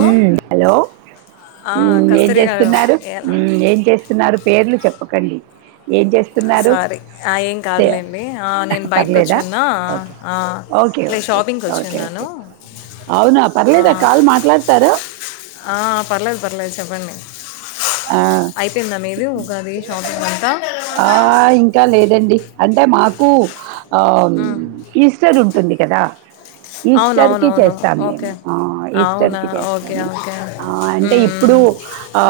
మ్ hello ఆ, ఏం కస్తూరి గారు చేస్తున్నారు ఏం చేస్తున్నారు పేర్లు చెప్పకండి ఏం చేస్తున్నారు సారీ ఏం చే- కాదులేండి నేను బయటికి వచ్చి పర్లేదా ఉన్నా ఓకే ఓకే లే ఓకే షాపింగ్కి ఓకే ఓకే వచున్నాను అవునా పర్లేదా కాల్ మాట్లాడతారు పర్లేదు పర్లేదు చెప్పండి ఆ, అయిపోయిందా మీది ఉగాది షాపింగ్ అంతా ఆ! ఇంకా లేదండి. అంటే మాకు ఆ ఉమ్, ఈస్టర్ ఉంటుంది కదా అవును ఈస్టర్ అవును కి అవును చేస్తాము ఓకే మేము ఆ ఈస్టర్ అవునా కి ఓకే చేస్తాము ఓకే ఆ అంటే ఇప్పుడు ఉమ్, ఆ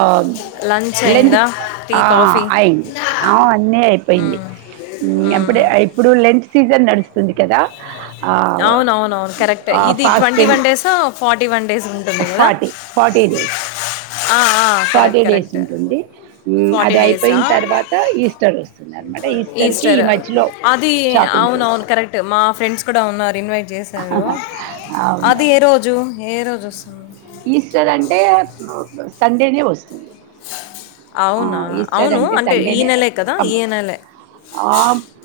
లంచ్ లేండ్ అయిందా టీ ఆ కాఫీ అయింది అ అన్నీ అయిపోయింది ఉమ్, అప్పుడ ఉమ్. ఇప్పుడు లెంచ్ సీజన్ నడుస్తుంది కదా ఆహ్, అవునవున అవును కరెక్ట్ ఆ ఇది twenty fasting one days forty one days ఉంటుంది కదా ఫార్ర్టీ డేస్ ఆ ఆ కరె ఫార్టీ డేస్ ఉంటంది అది డేసా అయిపోయిన తర్వాత ఈస్టర్ వస్తుందినమాట ఈస్టర్ కి అది అవున అవును కరెక్ట్ మా ఫ్రెండ్స్ కూడా ఉన్నారు ఇన్వైట్ చేశారు అవును అది ఏ రోజు ఏ రోజు వస్తుంది ఈస్టర్ అంటే సండేనే వస్తుంది అవునా ఈస్టర్ అవును అంటే ఈ సండేనే నెలే కదా ఈ కంపల్సరీ నెలే ఆ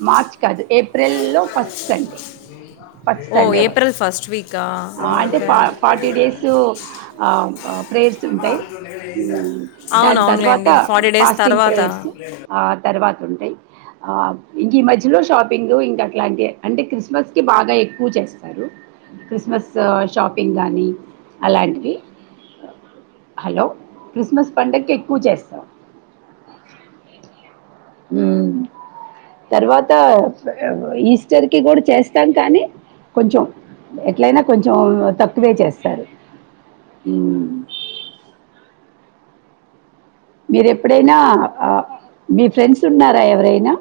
మార్చ్ కాదు ఏప్రిల్ లో ఫస్ట్ సండే పట్టు ఓ సండే వస్తు ఏప్రిల్ ఫస్ట్ వీకా అంటే ఓకే ఫ ఫార్టీ డేస్ ప్రేర్స్ ఉంటాయి అవును దాని తర్వాత అవునులేండి ఫార్టీ డేస్ ఫాస్టింగ్ తర్వాత ప్రేయర్ ఆ తర్వాత ఉంటాయి ఆ ఇంక ఈ మధ్యలో షాపింగ్ ఇంకా అట్లాంటి అంటే క్రిస్మస్ కి బాగా ఎక్కువ చేస్తారు క్రిస్మస్ షాపింగ్ కానీ అలాంటివి హలో క్రిస్మస్ పండగ ఎక్కువ చేస్తాం హ తర్వాత ఈస్టర్ కి కూడా చేస్తాం కానీ కొంచెం ఎట్లయినా కొంచెం తక్కువే చేస్తారు ఇ మీర ఎప్పుడైనా మీ ఫ్రెండ్స్ ఉన్నారా ఎవరైనా